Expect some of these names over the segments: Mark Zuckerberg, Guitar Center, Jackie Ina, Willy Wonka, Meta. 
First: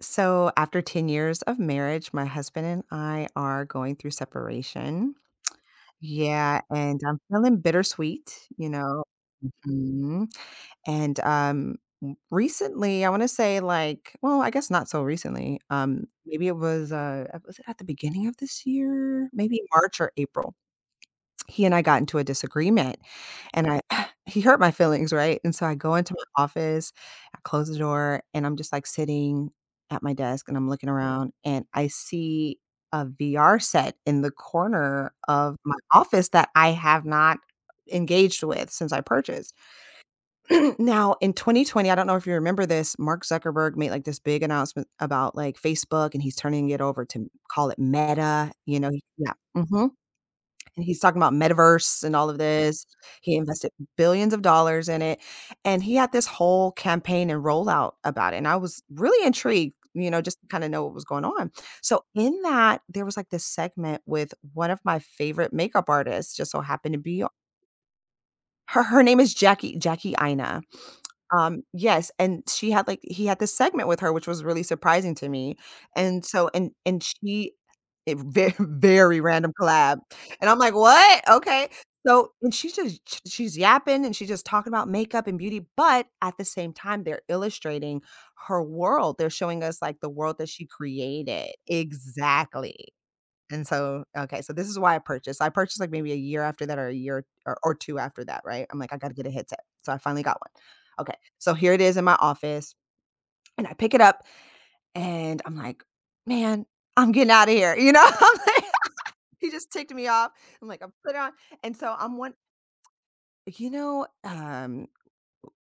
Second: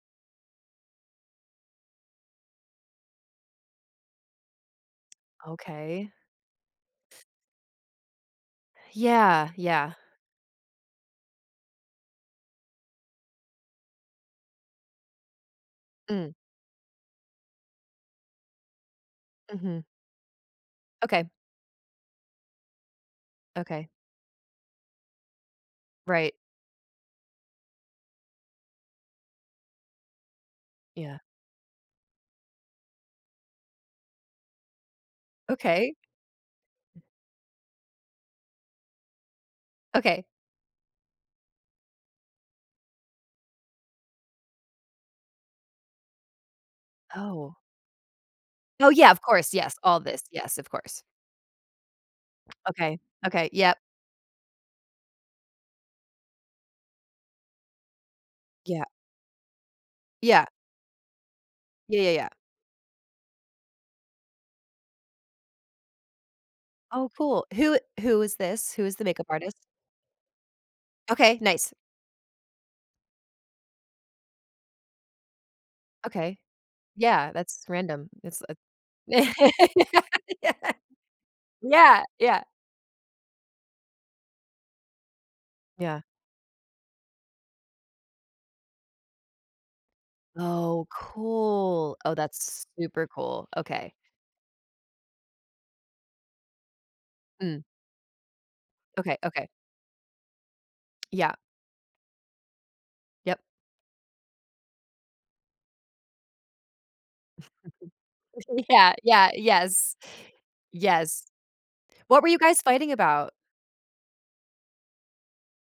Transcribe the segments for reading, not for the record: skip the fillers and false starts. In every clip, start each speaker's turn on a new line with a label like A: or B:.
A: So, after 10 years of marriage, my husband and I are going through separation.
B: Okay.
A: Yeah, and I'm feeling bittersweet.
B: Yeah, yeah.
A: Mhm. Recently, I want to say like, well, I guess not so recently.
B: Mm,
A: Maybe it was it at the beginning of this year? Maybe
B: mhm.
A: March or April.
B: Okay,
A: He and I got into a disagreement, and I
B: okay.
A: he hurt my feelings, right? And so I go into
B: Right.
A: my office, I close the door, and I'm just, like, sitting at my desk, and I'm looking
B: Yeah.
A: around, and I see a VR set in the corner of my
B: Okay,
A: office that I have not engaged with since I purchased.
B: okay.
A: Now, in 2020, I don't know if you remember this, Mark Zuckerberg made, like, this big announcement about, like, Facebook, and he's turning it over to
B: Oh.
A: call it Meta, you know?
B: Oh, yeah, of
A: Yeah.
B: course, yes,
A: Mhm.
B: all this, yes, of
A: And he's
B: course.
A: talking about metaverse and all of this.
B: Okay,
A: He
B: okay,
A: invested
B: yep,
A: billions of dollars in it, and he had this whole campaign and rollout about it, and I was
B: yeah,
A: really intrigued, you know, just to
B: yeah,
A: kinda know what was going on.
B: yeah,
A: So
B: yeah, yeah.
A: in that, there was, like, this segment with one of my favorite makeup artists, just so happened to
B: Oh,
A: be
B: cool. Who is this?
A: her
B: Who is
A: her
B: the
A: name
B: makeup
A: is
B: artist?
A: Jackie Ina.
B: Okay, nice.
A: Yes, and she had, like he had this segment with her, which was really surprising to me, and
B: Okay. Yeah,
A: she
B: that's random.
A: it
B: It's
A: ve
B: a
A: very random collab, and I'm like, "What? Okay."
B: Yeah, yeah,
A: So
B: yeah,
A: and she's just sh she's yapping, and she's just talking about makeup and beauty,
B: yeah.
A: but at the same time, they're illustrating her world, they're showing us, like, the world that she
B: Oh,
A: created.
B: cool. Oh, that's
A: Exactly.
B: super cool.
A: And
B: Okay.
A: so okay, so this is why I purchased. I purchased, like, maybe a year after that or a year
B: Mm,
A: or 2 after that, right? I'm like, "I gotta
B: okay,
A: get a
B: okay.
A: headset." So I finally got one. Okay,
B: Yeah,
A: so here it is in my office,
B: yep.
A: and I pick it up, and I'm like, "Man, I'm getting out of here." You know? I'm like
B: Yeah, yeah,
A: he just ticked
B: yes.
A: me off. I'm like, I am put it
B: Yes.
A: on." And so I'm
B: What were
A: one
B: you guys fighting about?
A: you know,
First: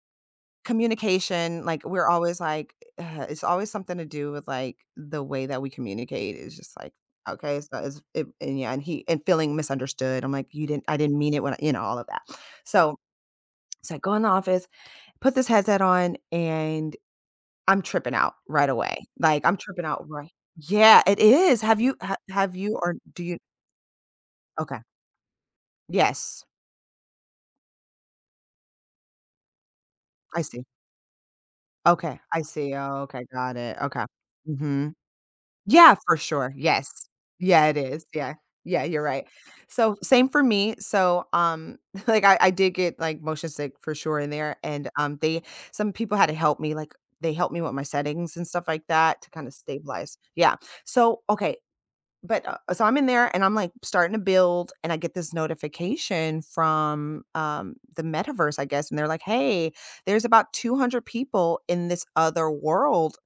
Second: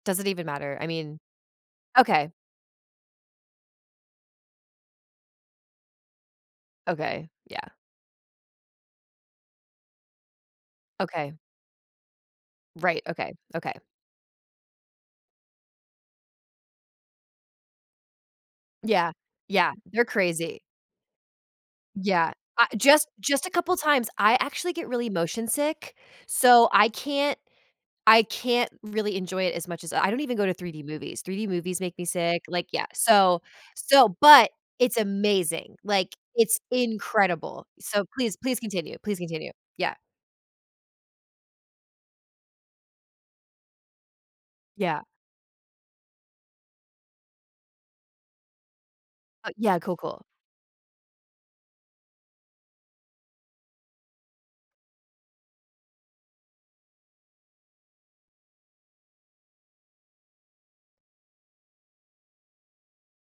B: Does it even matter?
A: communication, like, we're
B: Okay,
A: always like it's always something to do with, like, the way that we communicate. It's just like,
B: okay,
A: okay, so
B: yeah,
A: it's it and yeah, and he and feeling misunderstood. I'm like, "You didn't I didn't
B: okay,
A: mean it when I" you know, all of that. So
B: right, okay, okay.
A: it's like, go in the office, put this headset on, and I'm tripping out right away.
B: Yeah,
A: Like, I'm
B: yeah,
A: tripping out
B: they're
A: right.
B: crazy.
A: Yeah, it is.
B: Yeah,
A: Have
B: I
A: you or
B: just
A: do you.
B: just a couple times, I actually
A: Okay.
B: get really motion sick,
A: Yes,
B: so I can't really enjoy it as much as I don't even
A: I
B: go to
A: see.
B: 3D movies. 3D movies make me
A: Okay, I
B: sick,
A: see.
B: yeah,
A: Oh, okay,
B: so
A: got it. Okay.
B: so but
A: Mhm.
B: it's amazing,
A: Yeah, for sure.
B: it's
A: Yes. Yeah,
B: incredible.
A: it
B: So
A: is. Yeah.
B: please, please
A: Yeah,
B: continue,
A: you're
B: please
A: right.
B: continue. Yeah,
A: So, same for me. So, like I did get, like, motion sick for sure in there, and,
B: yeah.
A: they some people had to help me, like, they helped me with my settings and stuff like that to kinda
B: Yeah, cool,
A: stabilize.
B: cool.
A: Yeah. So, okay, but, so I'm in there and I'm, like, starting to build, and I get this notification from, the metaverse, I guess, and they're like, "Hey, there's about 200 people in this other world.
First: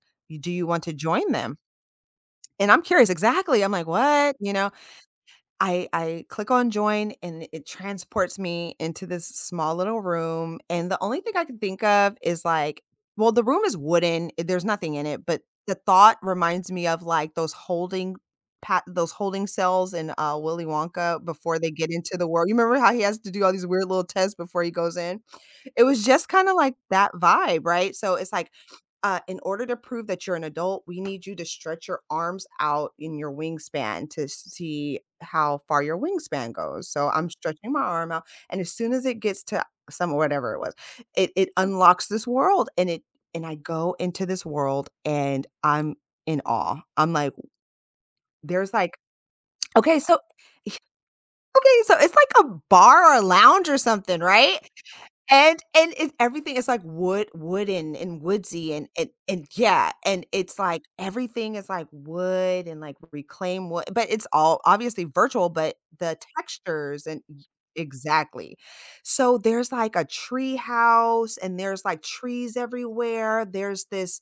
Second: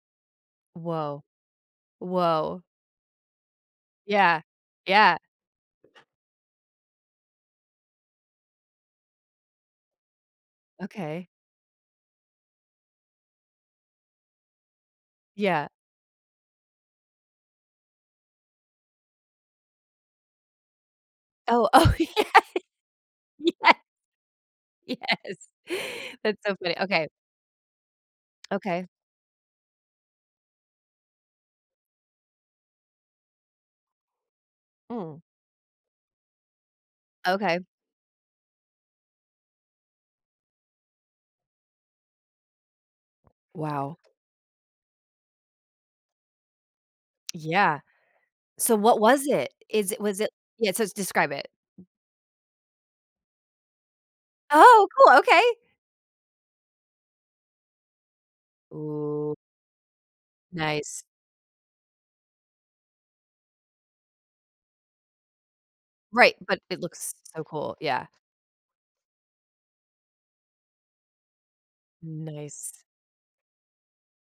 A: Do you want to
B: Whoa,
A: join them?"
B: whoa.
A: And I'm curious exactly. I'm like, "What?"
B: Yeah,
A: You know?
B: yeah,
A: I click on join, and it transports me into this small little room, and the only
B: okay,
A: thing I can think of is, like well, the room is wooden, there's nothing in it, but
B: yeah.
A: the thought reminds me of, like, those holding cells in, Willy Wonka before
B: Oh,
A: they get
B: oh,
A: into the
B: yeah,
A: world. You remember how he has to do all these
B: yeah,
A: weird little tests before he goes in?
B: yes.
A: It was just
B: That's
A: kinda
B: so
A: like
B: funny. Okay,
A: that vibe, right? So it's like,
B: okay,
A: in order to prove that you're an adult, we need you to stretch your arms out in your wingspan to see
B: mm,
A: how far your wingspan goes. So I'm
B: okay.
A: stretching my arm out, and as soon as it gets to some whatever it was, it unlocks this world, and it and I go
B: Wow,
A: into this world, and I'm in awe. I'm like,
B: yeah.
A: there's
B: So
A: like
B: what was it? Is
A: okay,
B: it
A: so
B: was it yeah, so describe it.
A: okay, so it's like a bar or a lounge or something, right?
B: Oh, cool, okay.
A: And it's everything is, like, wooden and woodsy and
B: Ooh,
A: yeah, and it's, like,
B: nice.
A: everything is, like, wood and, like, reclaimed wood but it's all obviously virtual, but the
B: Right, but it
A: textures
B: looks
A: and y
B: so cool, yeah.
A: exactly. So, there's, like, a tree house, and there's, like, trees
B: Nice.
A: everywhere. There's this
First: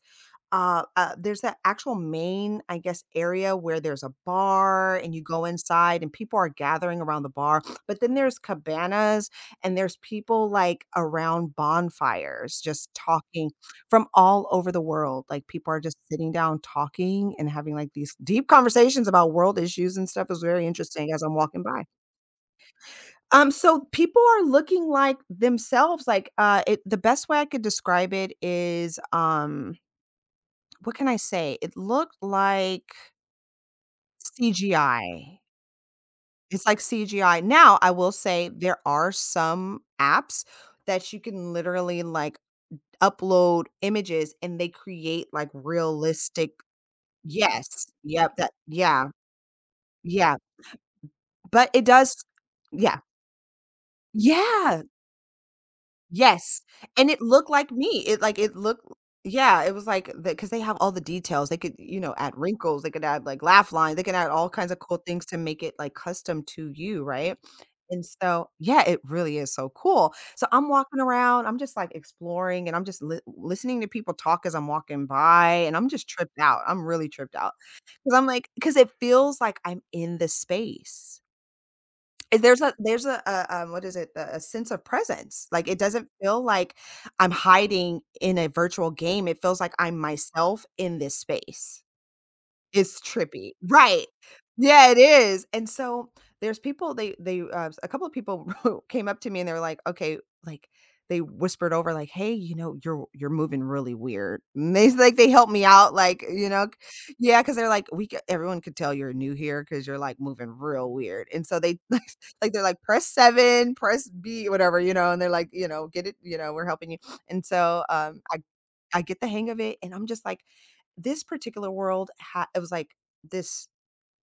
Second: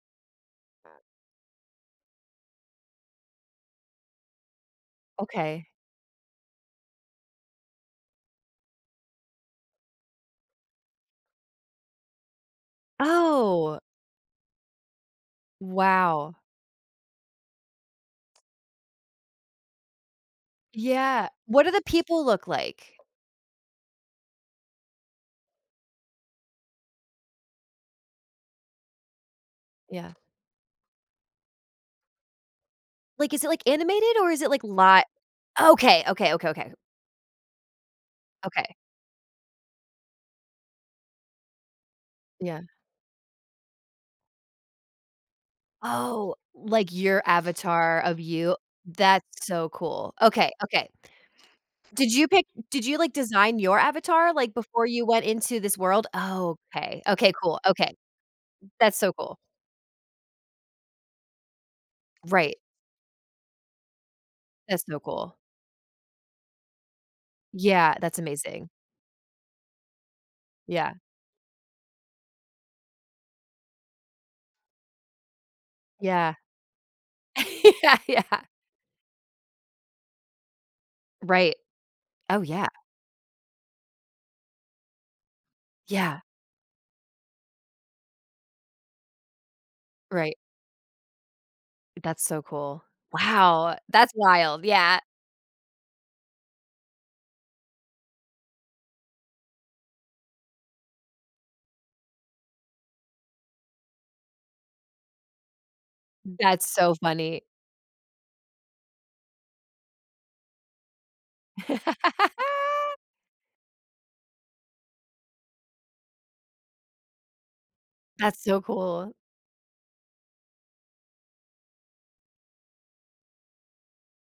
A: there's that actual main, I guess, area where there's a bar and you go
B: Okay.
A: inside and people are gathering around the bar. But then there's cabanas and there's people like around bonfires just talking
B: Oh,
A: from all over the world. Like people are just sitting
B: wow.
A: down talking and having like these deep conversations about world issues and stuff is very interesting as
B: Yeah.
A: I'm walking
B: What do the
A: by.
B: people look like?
A: So people are looking like themselves. Like it, the best way I could describe it is
B: Yeah.
A: what can I say? It looked like
B: Is it animated or is it, live?
A: CGI.
B: Okay, okay, okay,
A: It's
B: okay,
A: like CGI. Now, I will say
B: okay.
A: there are some apps that you can literally, like,
B: Yeah.
A: upload images and they create, like,
B: Oh,
A: realistic.
B: like your
A: Yes.
B: avatar of
A: Yep, that
B: you?
A: yeah,
B: That's so cool.
A: yeah,
B: Okay, okay.
A: but it
B: Did
A: does.
B: you pick did you,
A: Yeah.
B: like, design your avatar,
A: Yeah!
B: before you went into this world? Oh,
A: Yes,
B: okay.
A: and it
B: Okay,
A: looked
B: cool.
A: like me.
B: Okay.
A: It like it looked
B: That's so cool.
A: yeah, it was like because they have all the details. They could, you know, add
B: Right.
A: wrinkles, they could add, like, laugh lines, they could add all kinds of
B: That's so
A: cool things to
B: cool.
A: make it, like, custom to you, right?
B: Yeah,
A: And
B: that's
A: so
B: amazing.
A: yeah, it really is so cool. So I'm
B: Yeah.
A: walking around, I'm just, like, exploring, and I'm just li listening to people talk as I'm walking by, and I'm just
B: Yeah.
A: tripped out. I'm really tripped out
B: Yeah,
A: because 'cause I'm
B: yeah.
A: like because it feels like I'm in the space.
B: Right.
A: Is
B: Oh,
A: there's
B: yeah.
A: a there's a a, um, what is it? A sense of presence. Like, it doesn't
B: Yeah.
A: feel like I'm hiding in a virtual game, it feels like I'm
B: Right.
A: myself in this space.
B: That's so cool.
A: It's trippy.
B: Wow.
A: Right.
B: That's wild.
A: Yeah, it
B: Yeah.
A: is, and so there's people a couple of people came up to me and they were like, "Okay," like, they whispered over like, "Hey, you know, you're moving really weird." And they like, they helped me out, like, you
B: That's
A: know
B: so
A: yeah,
B: funny.
A: because 'cause they're like, "We c everyone could tell you're new here because 'cause you're, like, moving real weird." And so they like, they're like, "Press 7, press B," whatever, you know, and they're like, you know, "Get it," you know, "We're helping you." And so, I
B: That's so
A: I
B: cool.
A: get the hang of it, and I'm just like, this particular world had it was like this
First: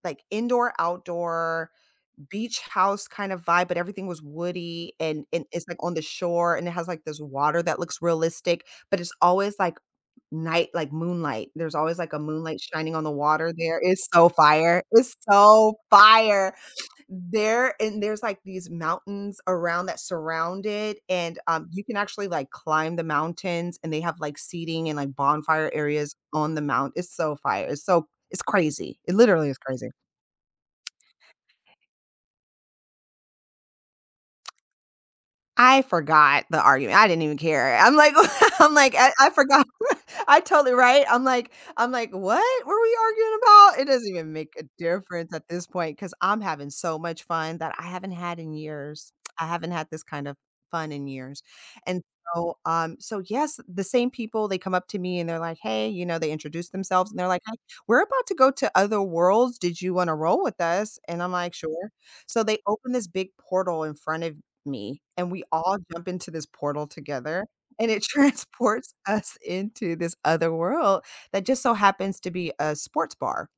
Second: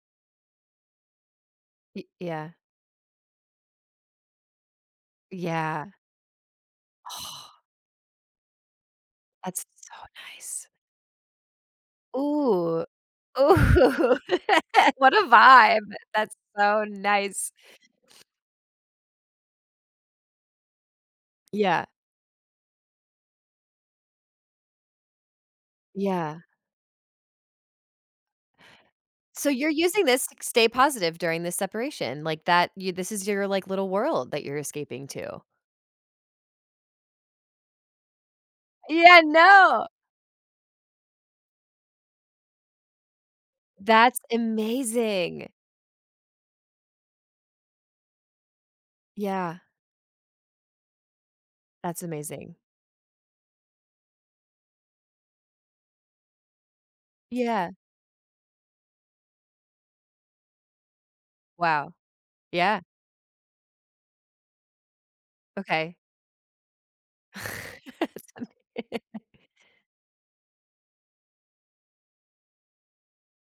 A: like indoor outdoor
B: Y yeah.
A: beach house kind of vibe but everything was woody and it's like
B: Yeah.
A: on the shore and it has like this
B: Oh,
A: water that looks realistic but it's always
B: that's
A: like
B: so nice.
A: night like moonlight there's always like a moonlight
B: Ooh.
A: shining on the water. There is
B: Ooh.
A: so fire
B: What
A: it's
B: a
A: so
B: vibe. That's
A: fire
B: so nice.
A: there and there's, like, these mountains around that surround it, and, you
B: Yeah.
A: can actually, like, climb the mountains, and they have, like, seating and, like, bonfire areas
B: Yeah.
A: on the mount it's so fire, it's so it's crazy, it
B: So
A: literally is
B: you're
A: crazy.
B: using this to stay positive during this separation, like, that you this is your, little world that you're escaping to.
A: I forgot the argument, I didn't even care. I'm like I'm like, I
B: Yeah,
A: I forgot.
B: no.
A: I totally right? I'm like, "What were we arguing about?" It doesn't
B: That's
A: even make a difference at
B: amazing.
A: this point because 'cause I'm having so much fun that I haven't had in years. I
B: Yeah.
A: haven't had this kind of fun in years, and
B: That's
A: so,
B: amazing.
A: so yes, the same people, they come up to me and they're like, "Hey," you know, they introduce themselves and they're like, "Hey,
B: Yeah.
A: we're about to go to other worlds. Did you wanna roll with us?" And I'm like, "Sure."
B: Wow.
A: So they
B: Yeah.
A: open this big portal in front of me. And we all
B: Okay.
A: jump into this portal together, and it
B: That's
A: transports
B: amazing.
A: us into this other world that just so happens to be a sports bar.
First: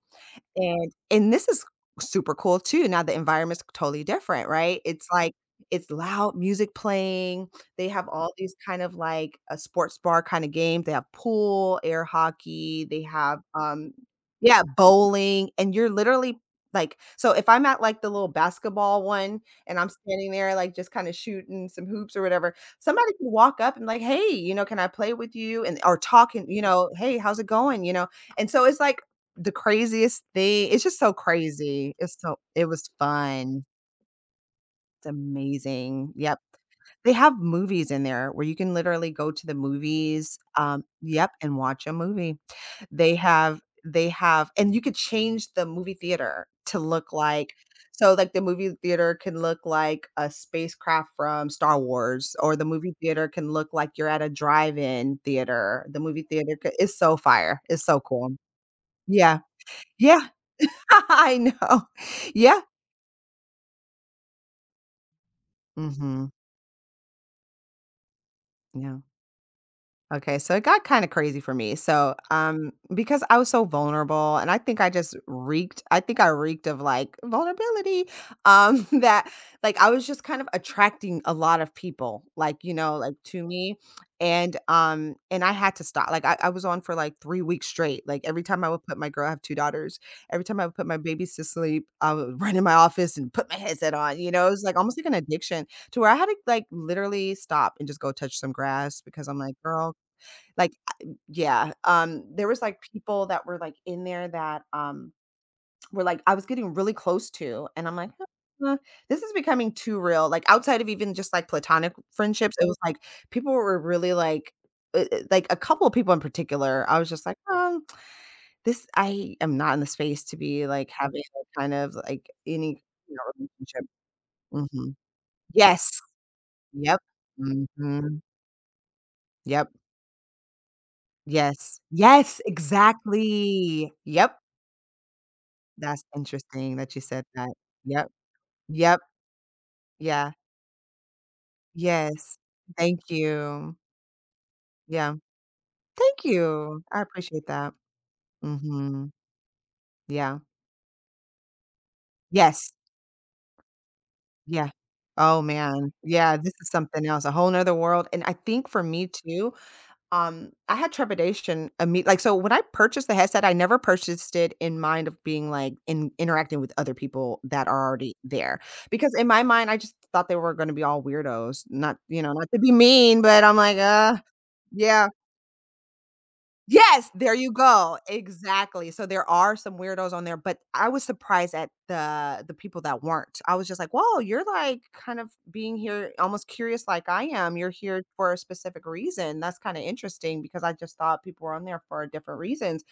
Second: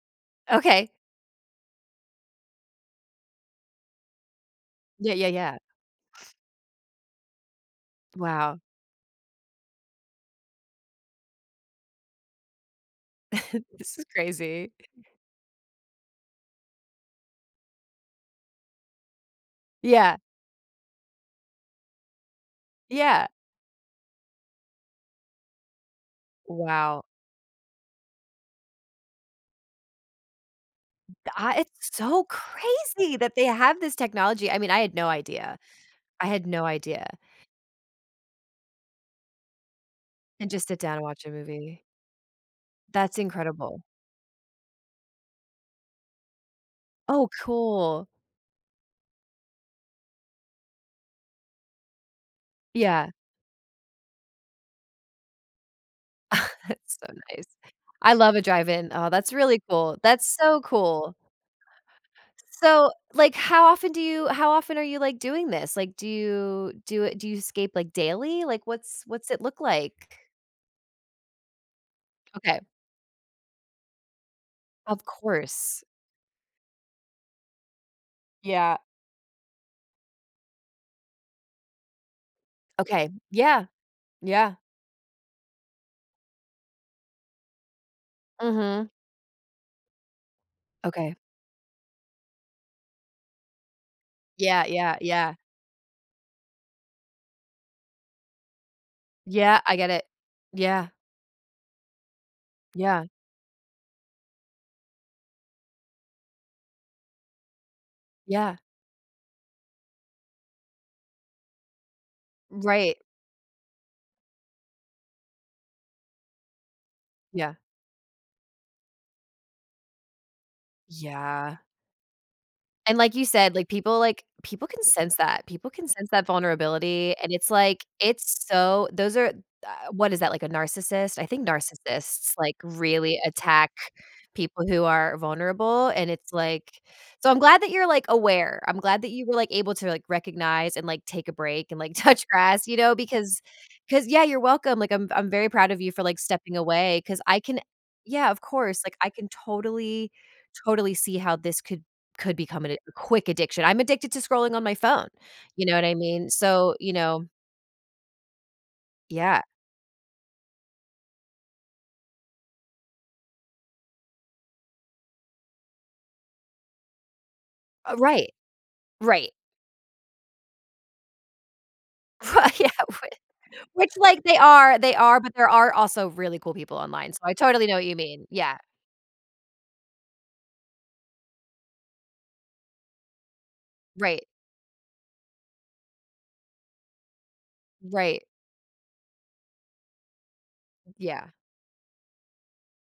B: Okay.
A: And this is super cool too, now the environment's totally different, right? It's
B: Yeah, yeah,
A: like
B: yeah.
A: it's loud music playing, they have all these
B: Wow.
A: kind of like a sports bar kinda games. They have pool, air hockey, they have,
B: This is
A: yeah,
B: crazy.
A: bowling, and you're literally like so if I'm at, like, the little basketball one and I'm
B: Yeah,
A: standing there, like, just kinda shooting some hoops or whatever, somebody
B: yeah.
A: can walk up and like, "Hey," you know, "Can I play with you?" and or talking, you know,
B: Wow.
A: "Hey, how's it going?" you know? And so it's like the craziest thing it's just so
B: I
A: crazy.
B: it's
A: It's
B: so
A: so it was
B: crazy that they
A: fun.
B: have this technology. I had
A: It's
B: no idea.
A: amazing.
B: I
A: Yep.
B: had no idea.
A: They have movies in there where you can literally go to the movies,
B: And just sit down and watch
A: yep,
B: a
A: and
B: movie.
A: watch a movie. They
B: That's
A: have
B: incredible.
A: and you could change the movie theater to look
B: Oh,
A: like
B: cool.
A: so, like, the movie theater can look like a spacecraft from Star Wars, or the movie
B: Yeah.
A: theater can look like you're at a drive-in theater. The movie theater c it's
B: That's so
A: so
B: nice.
A: fire. It's so
B: I
A: cool.
B: love a drive-in. Oh, that's
A: Yeah.
B: really cool. That's
A: Yeah.
B: so cool.
A: I know. Yeah.
B: So, how often do you how often are you, doing this? Like,
A: Mhm.
B: do you escape, like, daily? Like,
A: Yeah.
B: what's it look like?
A: Okay, so it got kinda crazy for me, so,
B: Okay.
A: because I was so vulnerable, and
B: Of course.
A: I think I reeked of, like, vulnerability,
B: Yeah.
A: that, like, I was just kind of attracting a lot of people, like, you know,
B: Okay.
A: like, to
B: Yeah.
A: me,
B: Yeah.
A: and, and I had to stop, like, I was on for, like, 3 weeks straight, like, every time I would
B: Mhm.
A: put my girl I have 2 daughters, every time I would put my
B: Okay.
A: babies to sleep, I would run in my office and put my headset on, you know, it was,
B: Yeah,
A: like, almost
B: yeah,
A: like an
B: yeah.
A: addiction to where I had to, like, literally stop and just go touch some grass because I'm like,
B: Yeah, I get
A: "Girl,
B: it.
A: like,
B: Yeah,
A: I yeah, there was, like,
B: yeah,
A: people that were, like, in there that, were, like, I was getting really close to, and I'm like, "Huh,
B: yeah.
A: This is becoming too real." Like, outside of even just, like, platonic friendships, it was,
B: Right.
A: like, people were really, like, a couple of people in particular, I was just like,
B: Yeah.
A: This I am not in the space to be, like, having
B: Yeah.
A: a kind of, like, any,
B: And like
A: you know,
B: you said, like,
A: relationship."
B: people, like people can
A: Mhm.
B: sense that. People can
A: Yes.
B: sense that
A: Yep.
B: vulnerability, and it's like,
A: Mhm.
B: it's so those are
A: Yep.
B: what is that, like a narcissist? I think
A: Yes.
B: narcissists,
A: Yes,
B: like, really attack
A: exactly. Yep.
B: people who are vulnerable,
A: That's
B: and it's
A: interesting
B: like
A: that you said
B: so I'm
A: that.
B: glad that you're, like,
A: Yep,
B: aware. I'm
A: yep,
B: glad that you were, like, able to, like,
A: yeah,
B: recognize and, like, take a break and, like, touch
A: yes.
B: grass, you know,
A: Thank
B: because,
A: you.
B: yeah, you're welcome.
A: Yeah,
B: I'm very proud of you for, like,
A: thank
B: stepping
A: you. I
B: away. Because I
A: appreciate
B: can
A: that.
B: yeah, of course, like, I
A: Mhm,
B: can totally,
A: yeah.
B: totally see how this could become
A: Yes,
B: an a quick addiction. I'm addicted to scrolling on
A: yeah.
B: my phone,
A: Oh,
B: you know what
A: man.
B: I mean?
A: Yeah, this is
B: So, you
A: something else,
B: know
A: a whole 'nother world, and I think for me
B: yeah.
A: too. I had trepidation imme like, so when I purchased the headset, I never purchased it in mind of being, like, in interacting with other people that are already
B: Right,
A: there, because in
B: right.
A: my mind, I just thought they were gonna be all weirdos, not you know, not
B: Right,
A: to be
B: yeah,
A: mean, but I'm like,
B: which, like, they
A: Yeah."
B: are, but there are also really cool people
A: Yes,
B: online, so
A: there
B: I
A: you
B: totally know what
A: go,
B: you mean. Yeah,
A: exactly, so there are some weirdos on there, but I was surprised at the people that weren't. I was just like, "Whoa,
B: right,
A: you're, like, kind of being here almost curious like I am, you're here
B: right.
A: for a specific reason, that's kinda interesting," because I just thought
B: Yeah,
A: people were on there for different reasons,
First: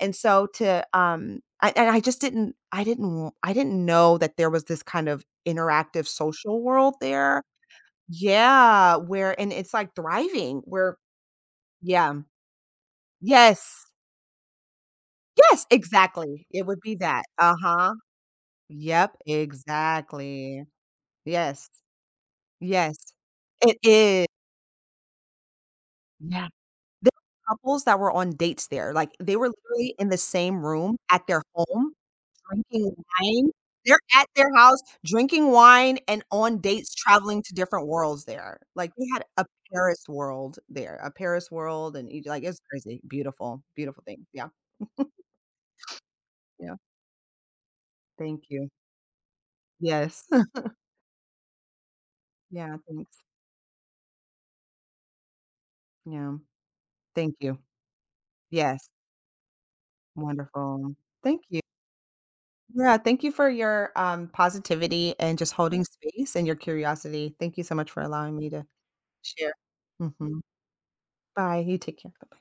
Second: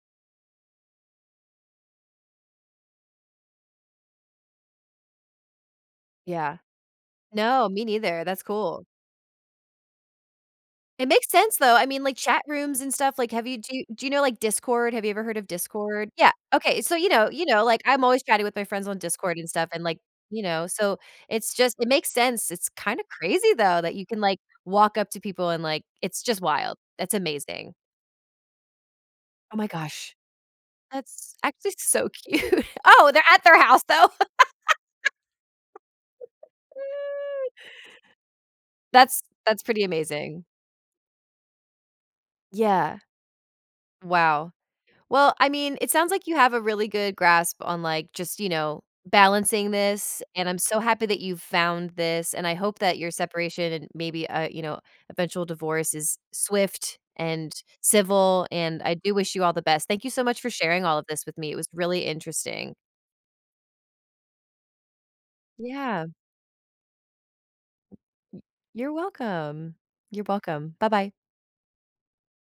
A: and so to, I and I just didn't I didn't I didn't know that there was this kind of interactive
B: yeah.
A: social world there.
B: No, me neither, that's cool.
A: Yeah, where and it's, like, thriving, where
B: It makes sense though. I mean,
A: Yeah.
B: like, chat rooms and stuff, like, have you do
A: Yes.
B: you, do you know, like, Discord? Have you ever heard of
A: Yes,
B: Discord? Yeah,
A: exactly. It would
B: okay,
A: be
B: so,
A: that.
B: you know, like,
A: Uh-huh.
B: I'm always chatting with my friends on
A: Yep,
B: Discord and stuff and, like, you
A: exactly.
B: know, so it's
A: Yes,
B: just it makes sense. It's
A: yes,
B: kinda crazy
A: it
B: though that you can,
A: is.
B: like, walk up to people and, it's just
A: Yeah.
B: wild.
A: There
B: That's
A: were
B: amazing.
A: couples that were on dates there, like, they were
B: Oh my
A: literally in
B: gosh.
A: the same room at
B: That's
A: their
B: actually
A: home
B: so cute.
A: drinking
B: Oh, they're at
A: wine.
B: their house
A: They're
B: though.
A: at their house drinking wine and on dates traveling to different worlds there. Like, they had
B: That's
A: a
B: that's pretty
A: Paris
B: amazing.
A: world there, a Paris world and Egy like, it's
B: Yeah.
A: crazy. Beautiful, beautiful thing. Yeah,
B: Wow. Well, I mean, it sounds like you have a
A: yeah.
B: really good grasp on, like, just, you
A: Thank you.
B: know, balancing this,
A: Yes.
B: and I'm so happy that you found this, and I
A: Yeah,
B: hope that your
A: thanks.
B: separation and maybe, you know, eventual divorce is
A: Yeah.
B: swift
A: Thank
B: and
A: you.
B: civil, and
A: Yes,
B: I do wish you all the best. Thank you so much for sharing
A: wonderful.
B: all of this with
A: Thank
B: me. It
A: you.
B: was really interesting.
A: Yeah, thank you for your, positivity and just holding
B: Yeah.
A: space and your curiosity. Thank you so much for allowing
B: Y
A: me to
B: you're
A: share.
B: welcome. You're
A: Mhm.
B: welcome. Bye-bye.
A: Bye, you take care. Bye-bye.